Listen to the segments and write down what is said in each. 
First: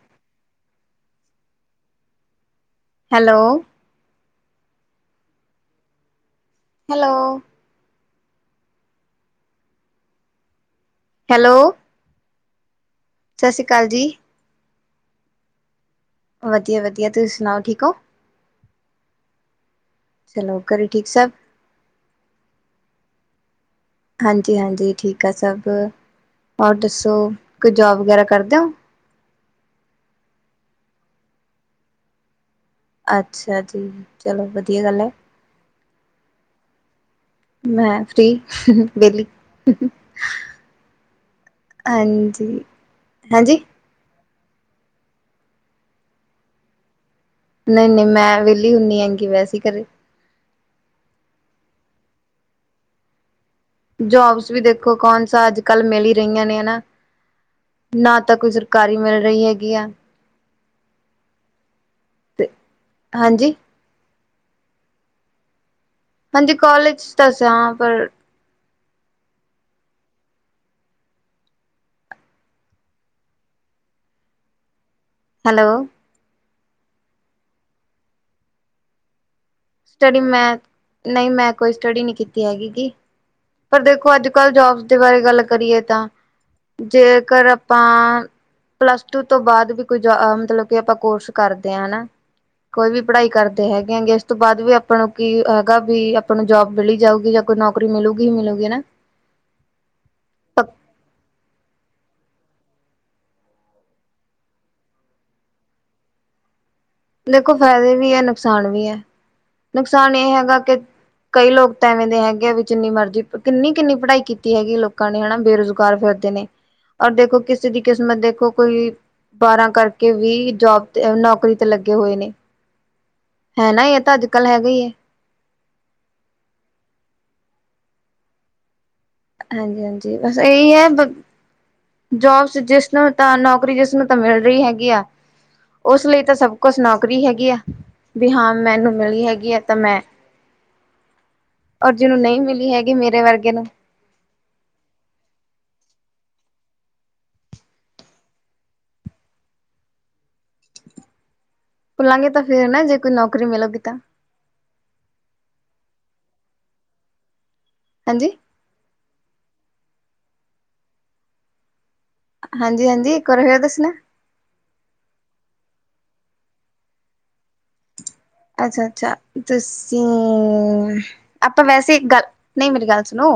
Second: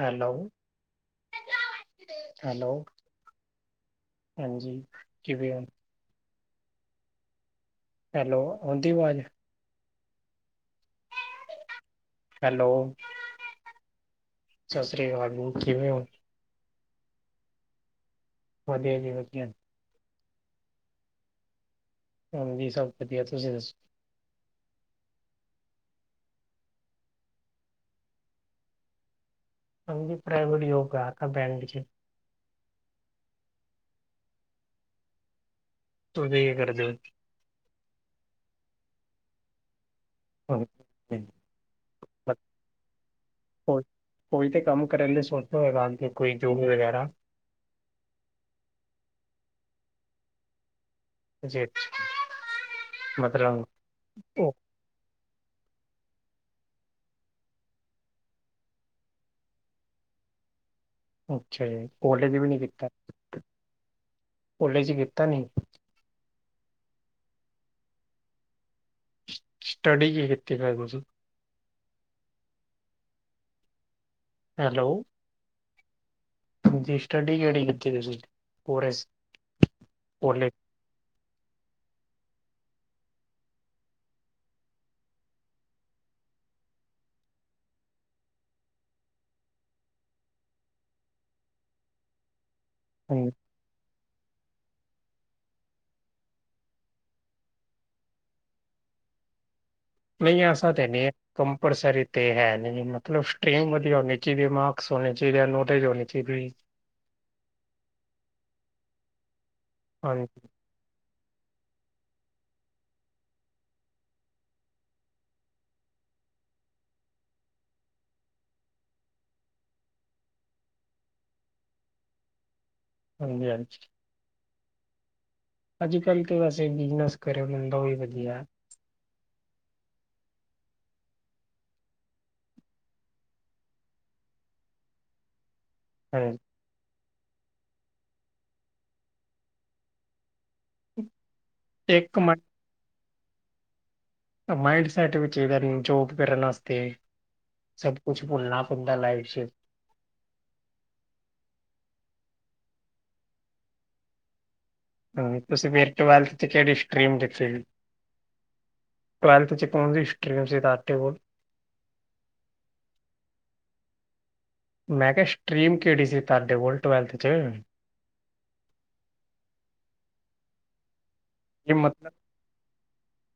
Hello hello hello ਹਾਂਜੀ ਕਿਵੇਂ ਹੋ ਹੈਲੋ ਹੈਲੋ ਆਉਂਦੀ ਆਵਾਜ਼ ਹੈਲੋ ਹੈਲੋ ਸਤਿ ਸ਼੍ਰੀ ਅਕਾਲ ਜੀ ਸਤਿ ਸ੍ਰੀ ਅਕਾਲ ਕਿਵੇਂ ਹੁਣ ਵਧੀਆ ਵਧੀਆ ਤੁਸੀਂ ਸੁਣਾਓ ਠੀਕ ਹੋ ਵਧੀਆ ਜੀ ਵਧੀਆ ਚਲੋ ਘਰੇ ਠੀਕ ਸਬ ਹਾਂਜੀ ਸਭ ਵਧੀਆ ਤੁਸੀਂ ਦੱਸੋ ਹਾਂਜੀ ਹਾਂਜੀ ਠੀਕ ਆ ਸਭ ਔਰ ਦੱਸੋ ਕੋਈ ਜੋਬ ਵਗੈਰਾ ਕਰਦੇ ਹੋ ਹਾਂਜੀ ਪ੍ਰਾਈਵੇਟ ਜੋਬ ਕਰਦਾ ਪਿਆ ਜੀ। ਅੱਛਾ ਜੀ ਚਲੋ ਵਧੀਆ ਗੱਲ ਤੁਸੀਂ ਕੀ ਕਰਦੇ ਹੋ। ਮੈਂ ਫ੍ਰੀ ਵਿਹਲੀ ਹੋ ਹਾਂਜੀ ਹਾਂਜੀ ਪਹੁੰਚੇ ਕੰਮ ਕਰਨ ਲਈ ਸੁਰਤ ਹੋਏਗਾ ਅਜਗਰ ਕੋਈ ਜੋ ਨਹੀਂ ਨਹੀਂ ਮੈਂ ਵੀਲੀ ਹੁੰਦੀ ਆ ਜਿਵੇਂ ਅਸੀਂ ਕਦੇ ਜੀ ਮਤਲਬ ਜੋਬਸ ਉਹ ਵੀ ਦੇਖੋ ਕੌਣ ਸਾ ਅੱਜ ਕੱਲ ਮਿਲ ਹੀ ਰਹੀਆਂ ਨੇ ਹਨਾ ਨਾ ਤਾਂ ਕੋਈ ਸਰਕਾਰੀ ਮਿਲ ਰਹੀ ਹੈਗੀ ਅੱਛਾ ਕਾਲਜ ਤੇ ਵੀ ਹਾਂਜੀ ਹਾਂਜੀ ਕੋਲਜ ਤਾਂ ਹ ਪਰ [unintelligible] ਸਟੱਡੀ ਕਿ ਕਿੱਥੇ ਖ ਦ ਹੈਲੋ ਹੈਲੋ ਸਟੱਡੀ ਕਿਹੜੀ ਕੀਤੀ ਤੁਸੀਂ ਪਰੇ ਸਟਡੀ ਮੈਂ ਨਹੀਂ ਮੈਂ ਕੋਈ ਸਟਡੀ ਨਹੀਂ ਕੀਤੀ ਹੈਗੀ ਕੀ ਪਰ ਦੇਖੋ ਅੱਜ ਕੱਲ ਜੋਬ ਦੇ ਬਾਰੇ ਗੱਲ ਕਰੀਏ ਜੇਕਰ ਆਪਾਂ ਪਲਸ ਟੂ ਤੋਂ ਬਾਅਦ ਵੀ ਕੋਈ ਮਤਲਬ ਕਿ ਆਪਾਂ ਕੋਰਸ ਕਰਦੇ ਆ ਹਨਾ ਕੋਈ ਵੀ ਪੜਾਈ ਕਰਤੇ ਹੈਗੇ ਤੋਂ ਬਾਅਦ ਵੀ ਆਪਾਂ ਨੂੰ ਕੀ ਹੈਗਾ, ਵੀ ਆਪਾਂ ਨੂੰ ਜੋਬ ਮਿਲੀ ਜਾਊਗੀ, ਜਾਂ ਕੋਈ ਨੌਕਰੀ ਮਿਲੂਗੀ ਹੀ ਮਿਲੂਗੀ। ਨਹੀਂ, ਐਸਾ ਤੇ ਨਹੀਂ ਐ। ਕੰਪਲਸਰੀ ਤੇ ਹੈ ਨਹੀਂ, ਮਤਲਬ ਸਟਰੀਮ ਵਧੀਆ ਹੋਣੀ ਚਾਹੀਦੀ ਐ, ਮਾਰਕਸ ਹੋਣੇ ਚਾਹੀਦੇ, ਨੌਲੇਜ ਹੋਣੀ ਚਾਹੀਦੀ। ਦੇਖੋ ਫਾਇਦੇ ਵੀ ਐ, ਨੁਕਸਾਨ ਵੀ ਐ, ਨੁਕਸਾਨ ਹਾਂਜੀ ਇਹ ਹੈਗਾ ਕਿ ਕਈ ਲੋਕ ਤਾਂ ਐਵੇਂ ਦੇ ਹੈਗੇ ਆ ਵੀ, ਜਿੰਨੀ ਮਰਜ਼ੀ ਕਿੰਨੀ- ਕਿੰਨੀ ਪੜ੍ਹਾਈ ਕੀਤੀ ਹੈਗੀ ਲੋਕਾਂ ਨੇ, ਹਨਾ ਬੇਰੁਜ਼ਗਾਰ ਫਿਰਦੇ ਨੇ। ਔਰ ਦੇਖੋ ਕਿਸੇ ਦੀ ਕਿਸਮਤ ਦੇਖੋ, ਕੋਈ ਬਾਰਾਂ ਕਰਕੇ ਵੀ ਜੋਬ ਤੇ ਨੌਕਰੀ ਤੇ ਲੱਗੇ ਹੋਏ ਨੇ। ਹਾਂਜੀ ਹੈ ਹਾਂਜੀ ਨਾ ਇਹ ਤਾਂ ਅੱਜ- ਕੱਲ ਹੈਗਾ ਈ ਐ। ਅੱਜ -ਕੱਲ੍ਹ ਤਾਂ ਵੈਸੇ ਬਿਜਨਸ ਕਰੇ ਬੰਦਾ, ਉਹੀ ਵਧੀਆ। ਹਾਂਜੀ -ਹਾਂਜੀ, ਬਸ ਇਹੀ ਐ। ਜੋਬਸ ਜਿਸਨੂੰ ਤਾਂ ਨੌਕਰੀ, ਜਿਸਨੂੰ ਤਾਂ ਮਿਲ ਰਹੀ ਹੈਗੀ ਆ। ਉਸ ਲਈ ਤਾਂ ਹਾਂਜੀ ਸਭ ਕੁਛ ਨੌਕਰੀ ਹੈਗੀ ਆ, ਵੀ ਹਾਂ ਮੈਨੂੰ ਮਿਲੀ ਹੈਗੀ ਆ ਤਾਂ ਮੈਂ [unintelligible] ਔਰ ਜਿਹਨੂੰ ਨਹੀਂ ਮਿਲੀ ਹੈਗੀ, ਮੇਰੇ ਵਰਗੇ ਨੂੰ ਮਾਇੰਡ ਸੈਟ ਵੀ ਚਾਹੀਦਾ, ਜੋਬ ਕਰਨ ਵਾਸਤੇ। ਸਭ ਕੁਛ ਭੁੱਲਣਾ ਪੈਂਦਾ ਲਾਈਫ ਚ। ਭੁੱਲਾਂਗੇ ਤਾਂ ਫੇਰ ਨਾ, ਜੇ ਕੋਈ ਨੌਕਰੀ ਮਿਲੂਗੀ ਤਾਂ। ਹਾਂ, ਤੁਸੀਂ ਮੇਰੇ ਟਵੈਲਥ ਚ ਕਿਹੜੀ ਸਟਰੀਮ ਲਿਤੀ ਸੀ। ਹਾਂਜੀ, ਟਵੈਲਥ ਚ ਕੌਨ ਸੀ ਸਟਰੀਮ ਸੀ, ਤੁਹਾਡੇ ਕੋਲ। ਹਾਂਜੀ- ਹਾਂਜੀ, ਇਕ ਵਾਰ ਫੇਰ ਦੱਸਣਾ। ਮੈਂ ਕਿਹਾ ਸਟ੍ਰੀਮ ਕਿਹੜੀ ਸੀ, ਤੁਹਾਡੇ ਕੋਲ ਟਵੈਲਥ ਚ। ਅੱਛਾ -ਅੱਛਾ, ਤੁਸੀਂ ਆਪਾਂ ਵੈਸੇ ਮਤਲਬ ਗੱਲ ਨਹੀਂ, ਮੇਰੀ ਗੱਲ ਸੁਣੋ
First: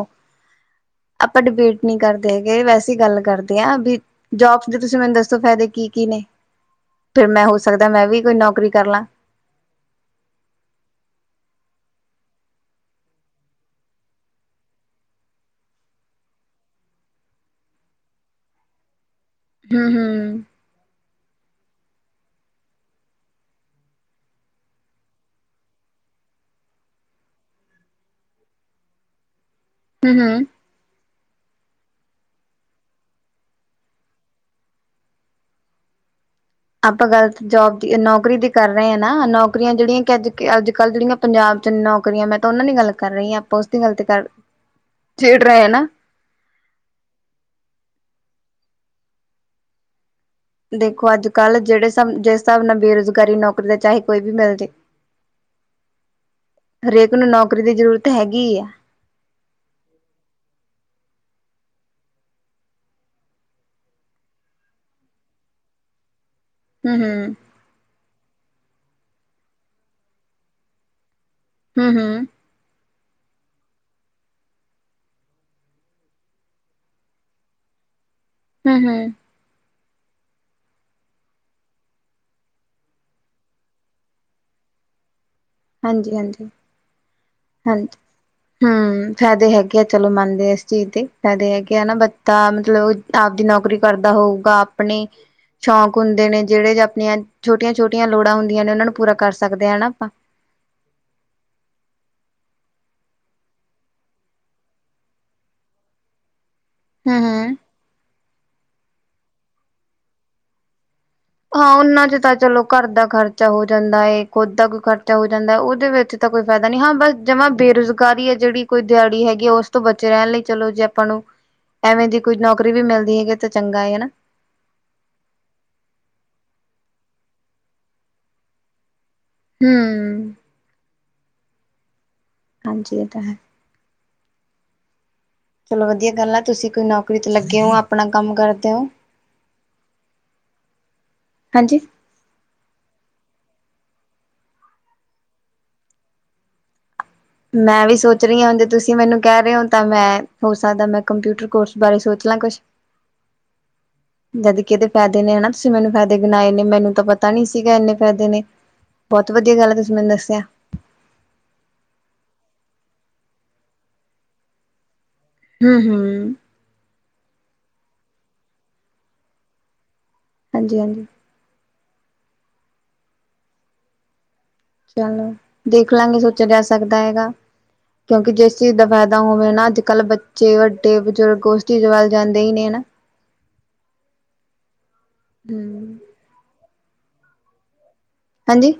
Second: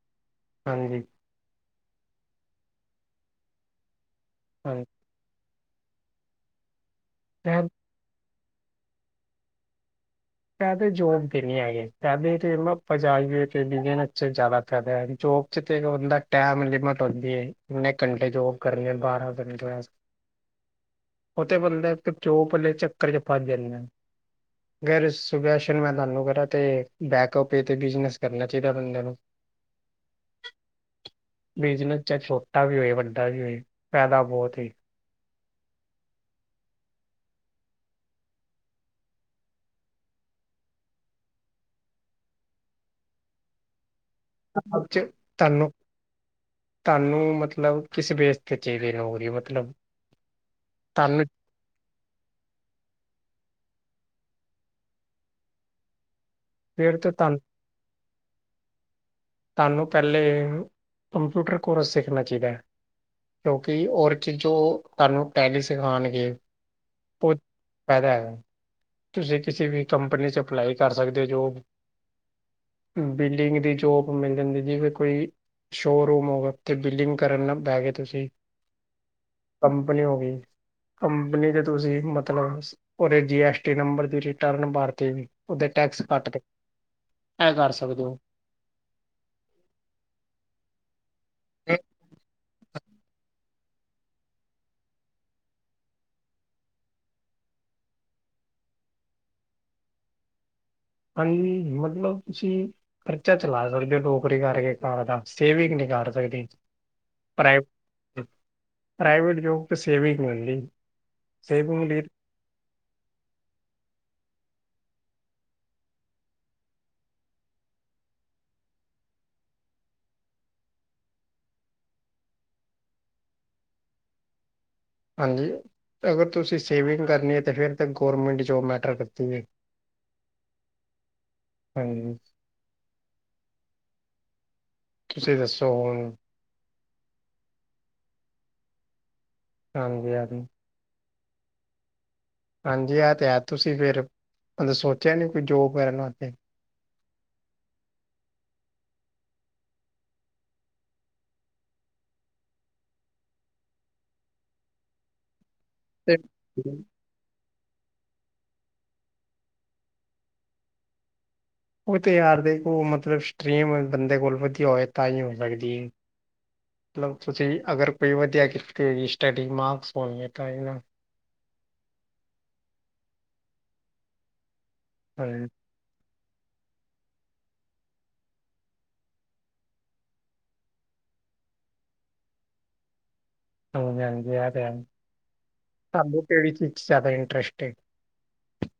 ਹਾਂਜੀ ਆਪਾਂ ਡਿਬੇਟ ਨਹੀਂ ਕਰਦੇ ਹੈਗੇ, ਵੈਸੇ ਗੱਲ ਕਰਦੇ ਆਂ ਵੀ ਜੋਬਸ ਦੇ ਹਾਂਜੀ ਤੁਸੀਂ ਮੈਨੂੰ ਦੱਸੋ ਫਾਇਦੇ ਕੀ- ਕੀ ਨੇ, ਫੇਰ ਮੈਂ ਹੋ ਸਕਦਾ ਮੈਂ ਵੀ ਕੋਈ ਨੌਕਰੀ ਕਰ ਲਾਂ। ਫੈਦੇ ਜੋਬ ਦੇ ਨੀ ਹੈਗੇ, ਫੈਦੇ ਤੇ ਪੰਜਨ ਜ਼ਿਆਦਾ ਫੈਦਾ ਹੈ, ਜੋਬ ਬ ਚ ਟੈਮ ਲਿਮਟ ਹੁੰੰਦੀ ਏ, ਕਿੰਨੇ ਘੰਟੇ ਜੋਬ ਕਰਨੇ ਬਾਰਾਂ [inaudible] ਹੂੰ-ਹੂੰ, ਉਹ ਤੇ ਬੰਦੇ ਇੱਕ ਚੋ ਪੱਲੇ ਚੱਕਰ ਚ ਫੱਸ ਜਾਂਦੇ ਆ, ਗੈਰ ਇਸ ਸੁਜੈਸ਼ਨ ਮੈਂ ਤੁਹਾਨੂੰ ਕਰਾਂ ਤੇ, ਬੈਕਅਪ ਬੇ ਤੇ ਬਿਜ਼ਨਸ ਕਰਨਾ ਚਾਹੀਦਾ ਬੰਦੇ ਨੂੰ। ਹੂੰ, ਹੂੰ ਬਿਜਨਸ ਚਾਹੇ ਛੋਟਾ ਵੀ ਹੋਏ, ਚਾਹੇ ਵੱਡਾ ਵੀ ਹੋਏ, ਫੈਦਾ ਬਹੁਤ ਏ। ਆਪਾਂ ਗੱਲ ਤਾਂ ਜੋਬ ਦੀ ਨੌਕਰੀ ਦੀ ਕਰ ਰਹੇ ਆਂ ਨਾ, ਨੌਕਰੀਆਂ ਜਿਹੜੀਆਂ ਕਿ ਅੱਜ- ਅੱਜ ਕੱਲ੍ਹ ਜਿਹੜੀਆਂ ਪੰਜਾਬ ਚ' ਨੌਕਰੀਆਂ। ਮੈਂ ਤਾਂ ਉਹਨਾਂ ਦੀ ਗੱਲ ਕਰ ਰਹੀ ਹਾਂ, ਆਪਾਂ ਉਸਦੀ ਗੱਲ ਤੇ ਕਰ ਜੌਬ ਚ' ਛੇੜ ਰਹੇ ਹਾਂ ਤਹਾਨੂੰ ਨਾ ਤੁਹਾਨੂੰ ਮਤਲਬ ਕਿਸ ਵੇਸ ਤੇ ਚਾਹੀਦੀ ਏ ਨੌਕਰੀ। ਮਤਲਬ ਦੇਖੋ ਤੁਹਾਨੂੰ ਅੱਜ- ਕੱਲ੍ਹ ਜਿਹੜੇ ਸਾਬ ਜਿਸ ਹਿਸਾਬ ਨਾਲ ਬੇਰੁਜ਼ਗਾਰੀ ਐ, ਨੌਕਰੀ ਤਾਂ ਚਾਹੇ ਕੋਈ ਵੀ ਮਿਲਜੇ। ਫਿਰ ਤੇ ਹਰੇਕ ਨੂੰ ਤੁਹਾਨੂੰ ਨੌਕਰੀ ਦੀ ਜ਼ਰੂਰਤ ਹੈਗੀ ਈ ਐ। ਤੁਹਾਨੂੰ ਪਹਿਲੇ, ਕੰਪਿਊਟਰ ਕੋਰਸ ਸਿੱਖਣਾ ਚਾਹੀਦਾ। ਕਿਉਂਕਿ ਔਰ ਚੀਜ਼ੋਂ ਤੁਹਾਨੂੰ ਟੈਲੀ ਸਿਖਾਣਗੇ। ਹੂੰ- ਹੂੰ। ਫੈਦਾ ਹੈਗਾ। ਤੁਸੀਂ ਕਿਸੇ ਵੀ ਕੰਪਨੀ ਚ' ਅਪਲਾਈ ਕਰ ਸਕਦੇ ਹੋ। ਜੋ ਹੂੰ- ਹੂੰ। ਬਿਲਡਿੰਗ ਦੀ ਜੋਬ ਮਿਲ ਜਾਂਦੀ। ਜਿਵੇਂ ਕੋਈ ਸ਼ੋਅਰੂਮ ਹੋ ਗਿਆ। ਉਥੇ ਬਿਲਲਿੰਗ ਕਰਨਾ ਪੈ ਗਏ ਤੁਸੀਂ। ਹੂੰ, ਹੂੰ। ਕੰਪਨੀ ਹੋ ਗਈ। ਕੰਪਨੀ ਤੇ ਤੁਸੀਂ ਮਤਲਬ ਉਰੇ ਜੀ ਐਸ ਨੰਬਰ ਤੇ ਰਿਟਰਨ ਭਰ ਕੇ, ਉਹਦੇ ਟੈਕਸ ਕੱਟ ਕੇ, ਹਾਂਜੀ-ਹਾਂਜੀ। ਇਹ ਕਰ ਸਕਦੇ ਹੋ। ਹਮ, ਫਾਇਦੇ ਹੈਗੇ ਆ ਚਲੋ ਮੰਨਦੇ ਇਸ ਚੀਜ਼ ਤੇ, ਫਾਇਦੇ ਹੈਗੇ ਆ ਨਾ ਬੱਚਾ ਮਤਲਬ ਆਪਦੀ ਨੌਕਰੀ ਕਰਦਾ ਹੋਊਗਾ। ਆਪਣੇ ਸ਼ੌਕ ਹੁਦੇ ਨੇ ਜਿਹੜੇ ਆਪਣੀਆਂ ਛੋਟੀਆਂ- ਛੋਟੀਆਂ ਲੋੜਾ ਹੁੰਦੀਆਂ ਨੇ ਉਹਨਾ ਨੂੰ ਪੂਰਾ ਕਰ ਸਕਦੇ ਹ ਹਨਾ। ਆਪਾਂ- ਹਾਂਜੀ। ਮਤਲਬ ਤੁਸੀ ਖਰਚਾ ਚਲਾ ਸਕਦੇ ਹੋ ਨੌਕਰੀ ਕਰਕੇ ਘਰ ਦਾ ਸੇਵਿੰਗ ਨਹੀ ਕਰ ਸਕਦੇ। ਹੂੰ-ਹੂੰ। ਪ੍ਰਾਈਵੇਟ ਜੋਬ ਤੇ ਸੇਵਿੰਗ ਮਿਲਦੀ। ਹਾਂ, ਸੇਵਿੰਗ ਲਈ ਉਹਨਾਂ 'ਚ ਤਾਂ ਚਲੋ। ਘਰ ਦਾ ਖਰਚਾ ਹੋ ਜਾਂਦਾ। ਹੈਏ ਖੁਦ ਦਾ ਕੋਈ ਖਰਚਾ ਹੋ ਜਾਂਦਾ। ਉਹਦੇ ਵਿਚ ਤਾਂ ਕੋਈ ਫਾਇਦਾ ਨਹੀਂ ਹਾਂ। ਬਸ ਜਮਾ ਬੇਰੁਜ਼ਗ ਕਾਰੀ ਹੈ। ਜਿਹੜੀ ਕੋਈ ਦਿਹਾੜੀ ਹੈਗੀ ਆ ਉਸ ਤੋਂ ਬਚੇ ਰਹਿਣ ਲਈ ਚਲੋ ਜੇ ਆਪਾ ਨੂੰ ਐਵੇ ਦੀ ਕੁਝ ਨੌਕਰੀ ਵੀ ਮਿਲਦੀ ਹੈਗੀ ਤਾਂ ਚੰਗਾ ਏ ਹਨਾ। ਹਾਂਜੀ, ਅਗਰ ਤੁਸੀਂ ਸੇਵਿੰਗ ਕਰਨੀ ਹੈ। ਤਾਂ ਫਿਰ ਤਾਂ ਗੌਰਮੈਂਟ ਜੋਬ ਮੈਟਰ ਕਰਦੀ ਹੈ। ਹੂੰ - ਹਾਂਜੀ। ਹਾਂਜੀ, ਇਹ ਤਾਂ ਹੈ। ਤੁਸੀਂ ਦੱਸੋ ਚਲੋ ਵਧੀਆ ਹੁਣ ਗਲ ਆ। ਤੁਸੀਂ ਕੋਈ ਨੌਕਰੀ ਤੇ ਲਗੇ ਹੋ, ਆਪਣਾ ਕੰਮ ਕਰਦੇ ਹੋ। ਹਾਂਜੀ। ਹਾਂ, ਹਾਂਜੀ। ਹਾਂਜੀ, ਆਹ ਤੇ ਹੈ। ਤੁਸੀ ਫੇਰ ਮਤ ਸੋਚਿਆ ਨੀ ਕੋਈ ਜੋਬ ਕਰਣ ਵਾਸਤੇ। ਮੈ ਵੀ ਸੋਚ ਰਹੀ ਹਾਂ ਹ ਜੇ ਤੁਸੀ ਮੈਨੂੰ ਕਹਿ ਰਹੇ ਹੋ ਤਾਂ ਮੈਂ ਹੋ ਸਕਦਾ ਮੈ ਕੰਪਿਊਟਰ ਕੋਰਸ ਬਾਰੇ ਸੋਚ ਲਾਂ ਕੁਛ। [inaudible] ਜਦ ਕਿ ਇਹਦੇ ਫਾਇਦੇ ਨੇ ਨਾ। ਤੁਸੀ ਮੈਨੂੰ ਤੇ ਫਾਇਦੇ ਗਣਾਏ ਨੇ ਮੈਨੂੰ ਤਾਂ ਪਤਾ ਨੀ ਸੀਗਾ। ਇਨੇ ਫਾਇਦੇ ਨੇ ਬਹੁਤ ਵਧੀਆ ਗਲ ਹੈ। ਤੁਸੀ ਮੈਨੂੰ ਦਸਿਆ। ਉਹ ਤਾਂ ਯਾਰ ਦੇਖੋ ਮਤਲਬ ਸਟਰੀਮ ਬੰਦੇ ਕੋਲ ਵਧੀਆ ਹੋਵੇ ਤਾਂ ਹੀ ਹੋ ਸਕਦੀ ਹੈ। ਹੂੰ-ਹੂੰ। ਮਤਲਬ ਤੁਸੀ ਅਗਰ ਕੋਈ ਵਧੀਆ ਕੀਤੀ ਹੋ ਸਟੱਡੀ ਮਾਕਸ ਹੋਣ ਹਾਂਜੀ- ਹਾਂਜੀ। ਚਲੋ ਹਾਂਜੀ ਦੇਖ ਲਾਂਗੇ ਸੋਚਿਆ ਜਾ ਸਕਦਾ ਹੈਗਾ। ਕਿਉਕਿ ਜਿਸ ਚੀਜ਼ ਦਾ ਫਾਇਦਾ ਹੋਵੇ ਨਾ ਅੱਜ ਕਲ ਬੱਚੇ ਵੱਡੇ ਬਜ਼ੁਰਗ ਉਸ ਚੀਜ ਵਲ ਜਾਂਦੇ ਹੀ ਨੇ ਹਨਾ। [inaudible] ਹਾਂਜੀ- ਹੂੰ, ਹਾਂਜੀ ਕਿਹੜੀ ਚੀਜ਼ 'ਚ ਜ਼ਿਆਦਾ ਇੰਟਰਸਟ ਹੈ। ਹਾਂਜੀ।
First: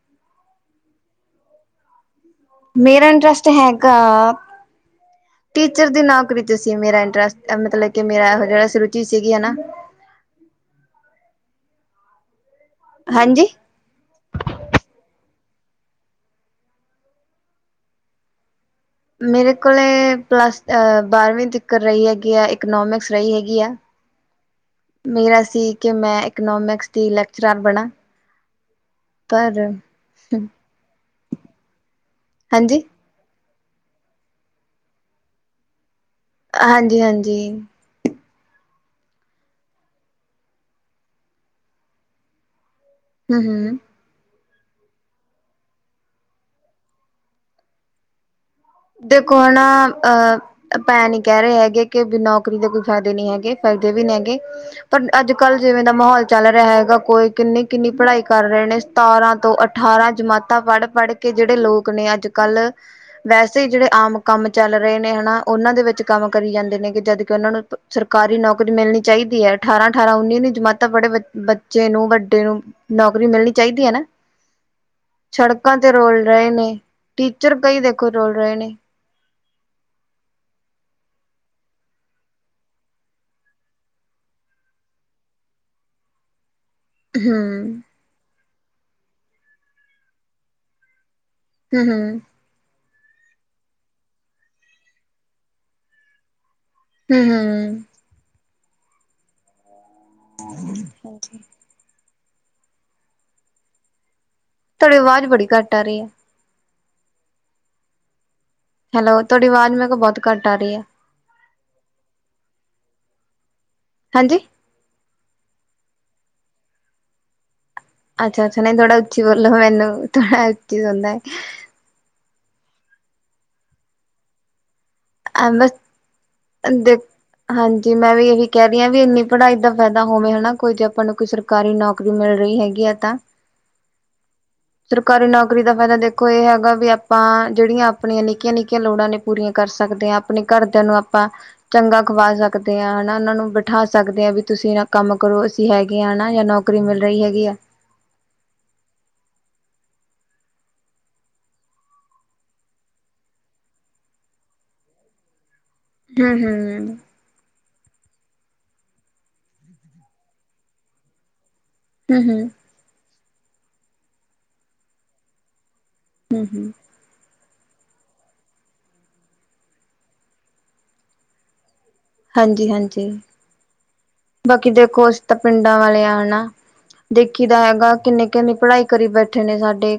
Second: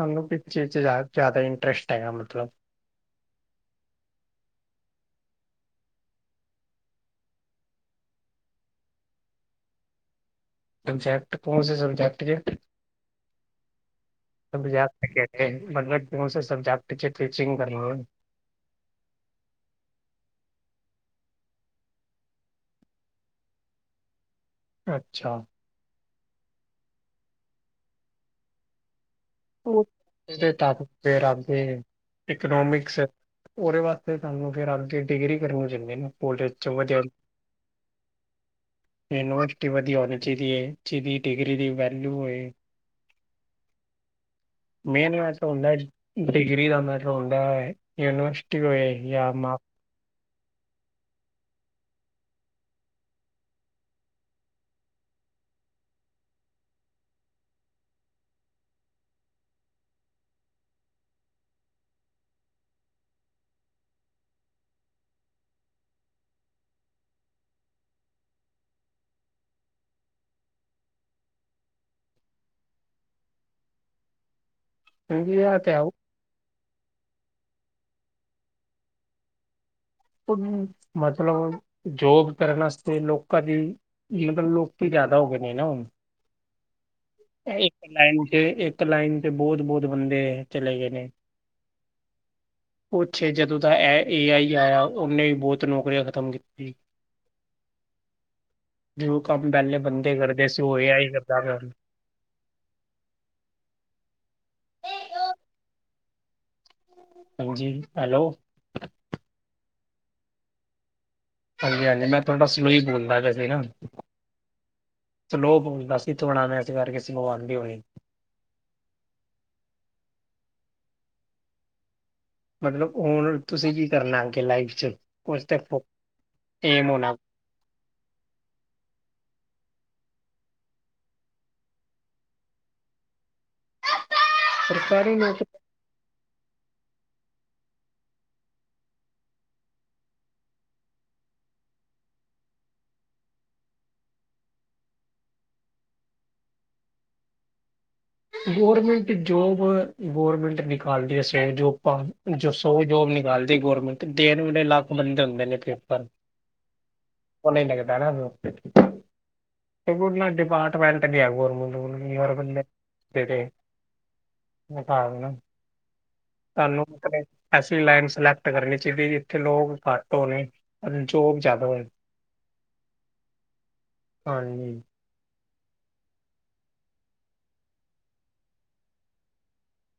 ਸਾਨੂੰ ਕਿਸ ਚੀਜ਼ 'ਚ ਜ਼ਿਆਦਾ ਇੰਟਰਸਟ ਹੈਗਾ। ਮਤਲਬ ਮੇਰਾ ਇੰਟਰਰੇਸਟ ਹੈਗਾ। ਟੀਚਰ ਦੀ ਨੌਕਰੀ ਤੇ ਸੀ ਮੇਰਾ ਇੰਟਰਸਟ ਮਤਲਬ ਕਿ ਮੇਰਾ ਸੋਚਿਆ ਸੀ ਸੀਗੀ ਹਨਾ ਸਬਜੈਕਟ ਕਣ ਸੀ ਸਬਜੈਕਟ ਕੇ ਹਾਂਜੀ- ਸ ਜਾ ਸਕ ਮਤਲਬ ਕਿ ਸਬਕਟ ਟੀਚਿੰਗ ਕਰਨੀ ਮੇਰੇ ਕੋਲ ਪਲੱਸ ਬਾਰਵੀ ਤੱਕਰ ਰਹੀ ਹੈਗੀ ਆ ਇਕਨੋਮਿਕਸ ਰਹੀ ਹੈਗੀ ਆ [inaudible] [unintelligible] ਮੇਰਾ ਸੀ ਕਿ ਮੈਂ ਇਕਨੋਮਿਕਸ ਦੀ ਲੈਕਚਰਾਰ ਬਣਾ ਪਰ ਤ ਫ ਰਦੇ ਹਾਂਜੀ ਇਕਨੋਮਿਕਸ ਉਹਦੇ ਵਾਸਤੇ ਸਾਨੂੰ ਫਿਰ ਆਪਦੀ ਡਿਗਰੀ ਕਰਨੀ ਚਦੇ ਨੇ ਕੋਲਜ ਚ ਵਜਆ ਹਾਂਜੀ ਹਾਂਜੀ ਯੂਨੀਵਰਸਿਟੀ ਵਧੀਆ ਹੋਣੀ ਚਾਹੀਦੀ ਹੈ। ਜਿਹਦੀ ਡਿਗਰੀ ਦੀ ਵੈਲਿਊ ਹੋਵੇ ਹੂੰ- ਹੂੰ - ਮੇਨ ਮੈ ਹੁੰਦਾ ਡਿਗਰੀ ਦਾ ਮਤਲਬ ਹੁੰਦਾ ਹੈ। ਯੂਨੀਵਰਸਿਟੀ ਹੋਏ ਜਾਂ ਦੇਖੋ ਹ ਮਾਪ ਨਾ ਅਹ ਭੈਣ ਨੀ ਕਹਿ ਰਹੇ ਹੈਗੇ ਕਿ ਨੌਕਰੀ ਦੇ ਕੋਈ ਫਾਇਦੇ ਨੀ ਹੈਗੇ ਫਾਇਦੇ ਵੀ ਨਹੀ ਹੈਗੇ ਪਰ ਅਜ ਕਲ ਜਿਵੇ ਦਾ ਮਾਹੌਲ ਚਲ ਰਿਹਾ ਹੈਗਾ ਕੋਈ ਕਿਨੀ ਕਿਨੀ ਪੜ੍ਹਾਈ ਕਰ ਰਹੇ ਨੇ ਸਤਾਰਾਂ ਤੋਂ ਅਠਾਰਾਂ ਜਮਾਤਾਂ ਪੜ੍ਹ- ਪੜ੍ਹ ਕੇ ਜਿਹੜੇ ਲੋਕ ਨੇ ਅਜ ਕਲ ਵੈਸੇ ਜਿਹੜੇ ਆਮ ਕਮ ਚਲ ਰਹੇ ਨੇ ਹਨਾ ਉਹਨਾ ਦੇ ਵਿਚ ਕਮ ਕਰੀ ਜਾਦੇ ਨੇ ਜਦ ਕਿ ਉਹਨਾ ਨੂੰ ਸਰਕਾਰੀ ਨੌਕਰੀ ਮਿਲਣੀ ਚਾਹੀਦੀ ਹੈ। ਅਠਾਰਾਂ- ਅਠਾਰਾਂ ਉਨੀ ਨੂੰ ਜਮਾਤਾ ਬੜ੍ਹੇ ਬੱਚੇ ਨੂੰ ਵਡੇ ਨੂੰ ਨੌਕਰੀ ਮਿਲਣੀ ਚਾਹੀਦੀ ਹੈ ਨਾ [unintelligible] [unintelligible] ਸੜਕਾਂ ਤੇ ਰੋਲ ਰਹੇ ਨੇ ਟੀਚਰ ਕਈ ਦੇਖੋ ਰੁਲ ਰਹੇ ਨੇ ਮਤਲਬ ਜੋਬ ਕਰਨ ਵਾਸਤੇ ਲੋਕਾਂ ਦੀ ਮਤਲਬ ਲੋਕੀ ਜ਼ਿਆਦਾ ਹੋ ਗਏ ਨੇ ਨਾ ਹੁਣ। ਹਮ ਇੱਕ ਲਾਈਨ ਤੇ ਇੱਕ ਲਾਈਨ ਤੇ ਬਹੁਤ, ਬਹੁਤ ਬੰਦੇ ਚਲੇ ਗਏ ਨੇ ਹੁ, ਹੁ ਉੱਛੇ ਜਦੋਂ ਦਾ ਏ ਆਈ ਆਇਆ ਉਹਨੇ ਵੀ ਬਹੁਤ ਨੌਕਰੀਆਂ ਖਤਮ ਕੀਤੀ। ਹੁ, ਹੁ ਜੋ ਕੰਮ ਪਹਿਲੇ ਬੰਦੇ ਕਰਦੇ ਸੀ ਉਹਏ ਆਈ ਹੀ ਹਾਂਜੀ। ਕਰਦਾ ਪਇਆ ਹੁਨ ਤੁਹਾਡੀ ਆਵਾਜ਼ ਬੜੀ ਘੱਟ ਆ ਰਹੀ ਹੈ। ਹਾਂਜੀ ਹੈਲੋ। ਹੈਲੋ ਤੁਹਾਡੀ ਆਵਾਜ਼ ਮੈਂ ਕਿਹਾ ਬਹੁਤ ਘੱਟ ਆ ਰਹੀ ਹੈ। ਹਾਂਜੀ, ਹਾਂਜੀ ਮੈਂ ਤੁਹਾਡਾ ਸਲੋਈ ਬੋਲਦਾ ਵੇਹਸੇ ਨਾ ਹਾਂਜੀ। ਸਲੋ ਦਸ ਕਿਥੋ ਆੳਨਾ ਮੈਂ ਇਸ ਕਰਕੇ ਭਗਵਾਨ ਵੀ ਹੋਣੀ ਅੱਛਾ, ਅੱਛਾ ਨਹੀਂ ਥੋੜਾ ਉੱਚੀ ਬੋਲੋ ਮਨੂੰ ਥੜਾ ਉੱਚੀ ਸੁੁੰਦਾ ਹੈ। ਮਤਲਬ ਹੁਣ ਤੁਸੀਂ ਕੀ ਕਰਨਾ ਕਿ ਲਾਈਫ ਚ ਉਸ ਤੇ ਬਸ ਏਮ ਦੇ ਹੋਣਾ ਹਾਂਜੀ ਮੈਂ ਵੀ ਇਹੀ ਕਹਿ ਰਹੀ ਹਾਂ ਵੀ ਇੰਨੀ ਪੜ੍ਹਾਈ ਦਾ ਫਾਇਦਾ ਹੋਵੇ ਹਨਾ ਕੋਈ ਜੇ ਆਪਾਂ ਨੂੰ ਕੋਈ ਸਰਕਾਰੀ ਨੌਕਰੀ ਮਿਲ ਰਹੀ ਹੈਗੀ ਹੈ ਤਾਂ [unintelligible] [unintelligible] ਸਰਕਾਰੀ ਨੌਕਰੀ ਦਾ ਫਾਇਦਾ ਦੇਖੋ ਇਹ ਹੈਗਾ ਵੀ ਆਪਾਂ ਜਿਹੜੀਆਂ ਆਪਣੀਆਂ ਨਿੱਕੀਆਂ, ਨਿੱਕੀਆਂ ਲੋੜਾਂ ਨੇ ਪੂਰੀਆਂ ਕਰ ਸਕ ਸਕਦੇ ਹਾਂ ਆਪਣੇ ਘਰਦਿਆਂ ਨੂੰ ਆਪਾਂ ਚੰਗਾ ਖਵਾ ਸਕਦੇ ਹਾਂ ਹਨਾ ਉਹਨਾਂ ਨੂੰ ਬਿਠਾ ਸਕਦੇ ਹਾਂ ਵੀ ਤੁਸੀਂ ਕੰਮ ਕਰੋ ਅਸੀਂ ਹੈਗੇ ਹ ਜਾਂ ਨੌਕਰੀ ਨੌਕਰੀ ਮਿਲ ਰਹੀ ਹੈਗੀ ਹੈ। ਗੌਰਮੈਂਟ ਜੋਬ ਗੌਰਮੈਂਟ ਨਿਕਾਲਦੀ ਸੋ ਜੋਬਾ ਸੋ ਜੋਬ ਨਿਕਾਲਦੀ ਗੌਰਮੈਂਟ ਡੇਢ ਨੂੰ ਡੇਢ ਲੱਖ ਬੰਦੇ ਹੁੰਦੇ ਨੇ ਫਿਰ ਹੁ, ਹੁ ਫੋਨ ਨਹੀ ਲੱਗਦਾ ਡਿਪਾਰਟਮੈਂਟ ਨ ਆ ਗੌਰਮਟ ਹੂੰ-ਹੂੰ, ਮਪੜ ਤਾਂ [unintelligible] [unintelligible] ਹੂੰ-ਹੂੰ, ਤੁਹਾਨੂੰ ਕਦੇ ਐਸੀ ਲਾਈਨ ਸਿਲੈਕਟ ਕਰਨੀ ਚਾਹੀਦੀ ਜਿੱਥੇ ਲੋਕ ਘੱਟ ਹੋਣੇ ਜੋ ਵੀ ਜ਼ਿਆਦਾ ਹੋਵੇ। ਹਾਂਜੀ, ਹਾਂਜੀ। ਬਾਕੀ ਹਾਂਜੀ ਦੇਖੋ ਅਸੀਂ ਤਾਂ ਪਿੰਡਾਂ ਵਾਲੇ ਆ ਨਾ ਦੇਖੀ ਦਾ ਹੈਗਾ ਕਿੰਨੇ, ਕਿੰਨੀ ਪੜ੍ਹਾਈ ਕਰੀ ਬੈਠੇ ਨੇ ਸਾਡੇ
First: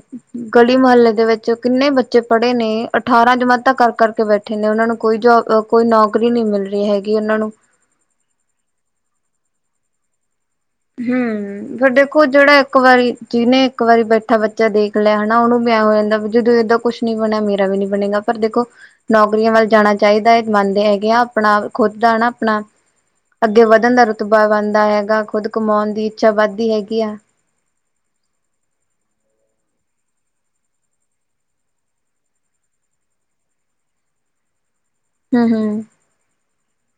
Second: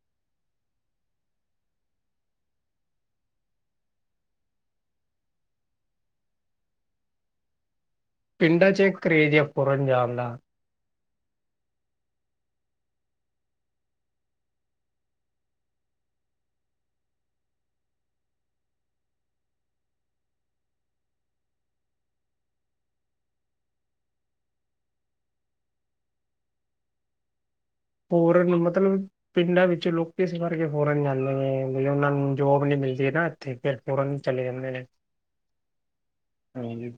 ਗਲੀ ਮੁਹੱਲੇ ਦੇ ਵਿੱਚ ਕਿੰਨੇ ਬੱਚੇ ਪੜ੍ਹੇ ਨੇ ਅਠਾਰਾਂ ਜਮਾਤਾਂ ਕਰ, ਕਰ ਕੇ ਬੈਠੇ ਬੇਠੇ ਨੇ ਉਹਨਾਂ ਨੂੰ ਕੋਈ ਜੋਬ ਕੋਈ ਨੌਕਰੀ ਨੀ ਮਿਲ ਰਹੀ ਹੈਗੀ ਉਹਨਾਂ ਨੂੰ ਪਿੰਡਾਂ ਚ ਕਰੇਜ ਆ ਫੋਰਨ ਜਾਣ ਦਾ ਹੁ ਫੇਿਰ ਦੇਖੋ ਜਿਹੜਾ ਇੱਕ ਵਾਰੀ ਜਿਹਨੇ ਇੱਕ ਵਾਰੀ ਬੈਠਾ ਬੱਚਾ ਦੇਖ ਲਿਆ ਹਨਾ ਉਹਨੂੰ ਵਿਆਹ ਹੋ ਜਾਂਦਾ ਵੀ ਜਦੋਂ ਏਦਾਂ ਕੁੱਛ ਨਹੀ ਬਣਿਆ ਮੇਰਾ ਵੀ ਨੀ ਬਣੇਗਾ ਪਰ ਦੇਖੋ ਨੌਕਰੀਆਂ ਵੱਲ ਜਾਣਾ ਚਾਹੀਦਾ ਹੈ ਮੰਨਦੇ ਹੈਗੇ ਆ ਆਪਣਾ ਖੁਦ ਦਾ ਨਾ ਆਪਣਾ ਅੱਗੇ ਵੱਧਣ ਦਾ ਰੁਤਬਾ ਬਣਦਾ ਹੈਗਾ ਖੁਦ ਕਮਾਉਣ ਦੀ ਇੱਛਾ ਵੱਧਦੀ ਹੈਗੀ ਆ। ਹੋਰ ਮਤਲਬ ਪਿੰਡਾਂ ਵਿੱਚ ਲੋਕੀ ਕਿਸ ਕਰਕੇ ਫੋਰਨ ਜਾਂਦੇ ਨੇ ਵੀ ਉਹਨਾਂ ਨੂੰ ਜੋਬ ਨੀ ਮਿਲਦੀ ਨਾ ਤੇ ਫਿਰ ਫੋਰਨ ਚਲੇ ਜਾਂਦੇ ਨੇ ਹੁ, ਹੁ ਹਾਂਜੀ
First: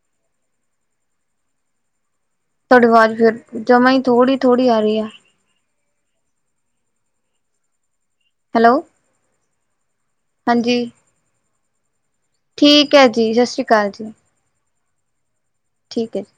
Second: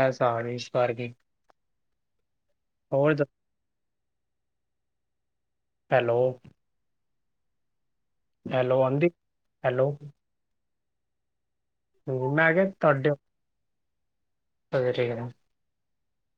ਐਸ [unintelligible] ਤੁਹਾਡੀ ਆਵਾਜ਼ ਫੇਰ ਜਮਾ ਥੋੜ੍ਹੀ, ਥੋੜ੍ਹੀ ਆ ਰਹੀ ਹੈ। ਹੈਲੋ। ਹੈਲੋ। ਹਾਂਜੀ! ਹੈਲੋ ਹਾਂਜੀ, ਮੈਂ ਕਿਹਾ ਠੀਕ ਹੈ ਜੀ। ਸਤਿ ਸ੍ਰੀ ਅਕਾਲ ਜੀ ਘਰੇ ਠੀਕ। ਠੀਕ ਹੈ ਜੀ।